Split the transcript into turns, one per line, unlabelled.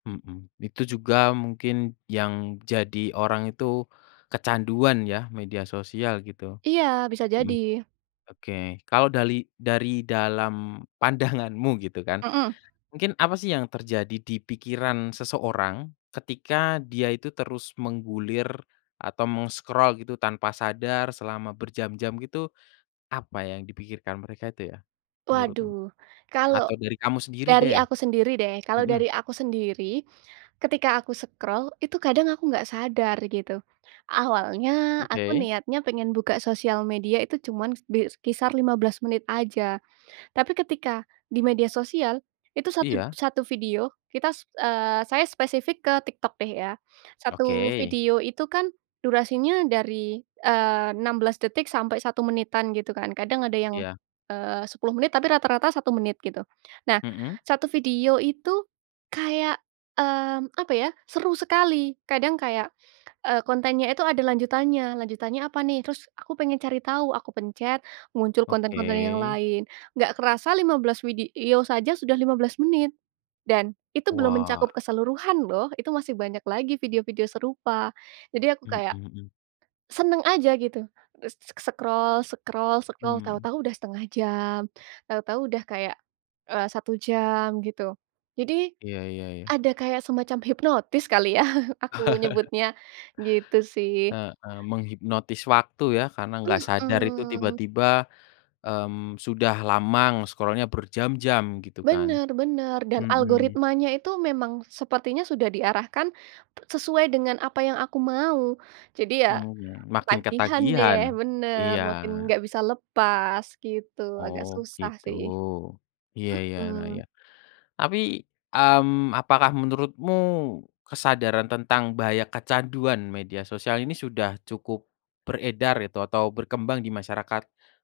Mhm, itu juga mungkin yang jadi orang itu, kecanduan ya media sosial gitu.
Iya, bisa
Mhm.
jadi.
Oke, kalau dali dari dalam pandanganmu gitu kan,
Mhm.
mungkin apa sih yang terjadi di pikiran seseorang, ketika dia itu terus menggulir atau meng-scroll gitu tanpa sadar selama berjam-jam gitu, apa yang dipikirkan mereka itu ya, menurutmu?
Waduh, kalau
Atau dari kamu sendiri
dari
deh?
aku sendiri deh, kalau
Mhm.
dari aku sendiri ketika aku scroll itu kadang aku enggak sadar gitu. Awalnya aku
Oke.
niatnya pengen buka sosial media itu cuman bi kisar 15 menit aja. Tapi ketika di media sosial itu satu
Iya.
satu video kita se eee, saya spesifik ke TikTok deh ya, 1
Oke.
video itu kan durasinya dari, eee, 16 detik sampai 1 menitan gitu kan, kadang ada yang,
Iya.
eee, 10 menit tapi rata-rata 1 menit gitu. Nah,
Mhm.
1 video itu, kayak, eee, apa ya, seru sekali, kadang kayak, eee, kontennya itu ada lanjutannya, lanjutannya apa nih, terus aku pengen cari tahu, aku pencet muncul konten-konten yang
Oke.
lain, enggak kerasa 15 video saja sudah 15 menit dan itu belum mencakup
Wah.
keseluruhan loh, itu masih banyak lagi video-video serupa. Jadi aku
Mhm
kayak
mhm.
seneng aja gitu, e s s scroll scroll scroll
Mmm.
tahu-tahu udah 1/2 jam, tahu-tahu udah kayak, eee, 1 jam gitu. Jadi
Iya iya iya.
ada kayak semacam hipnotis kali ya, aku nyebutnya, gitu sih.
Heeh, menghipnotis waktu ya, karena enggak sadar itu
Mhm.
tiba-tiba, mmm, sudah lama nge-scroll-nya, berjam-jam gitu kan.
Bener bener, dan
Mhm.
algoritmanya itu memang sepertinya sudah diarahkan p sesuai dengan apa yang aku mau. Jadi ya
Mhm, makin
ketagihan deh
ketagihan.
bener,
Iya.
makin enggak bisa lepas gitu, agak
Oh,
susah
gitu.
sih.
Iya iya, nah,
Mhm.
iya. Tapi, mmm, apakah menurutmu kesadaran tentang bahaya kecanduan media sosial ini sudah cukup beredar itu atau berkembang di masyarakat?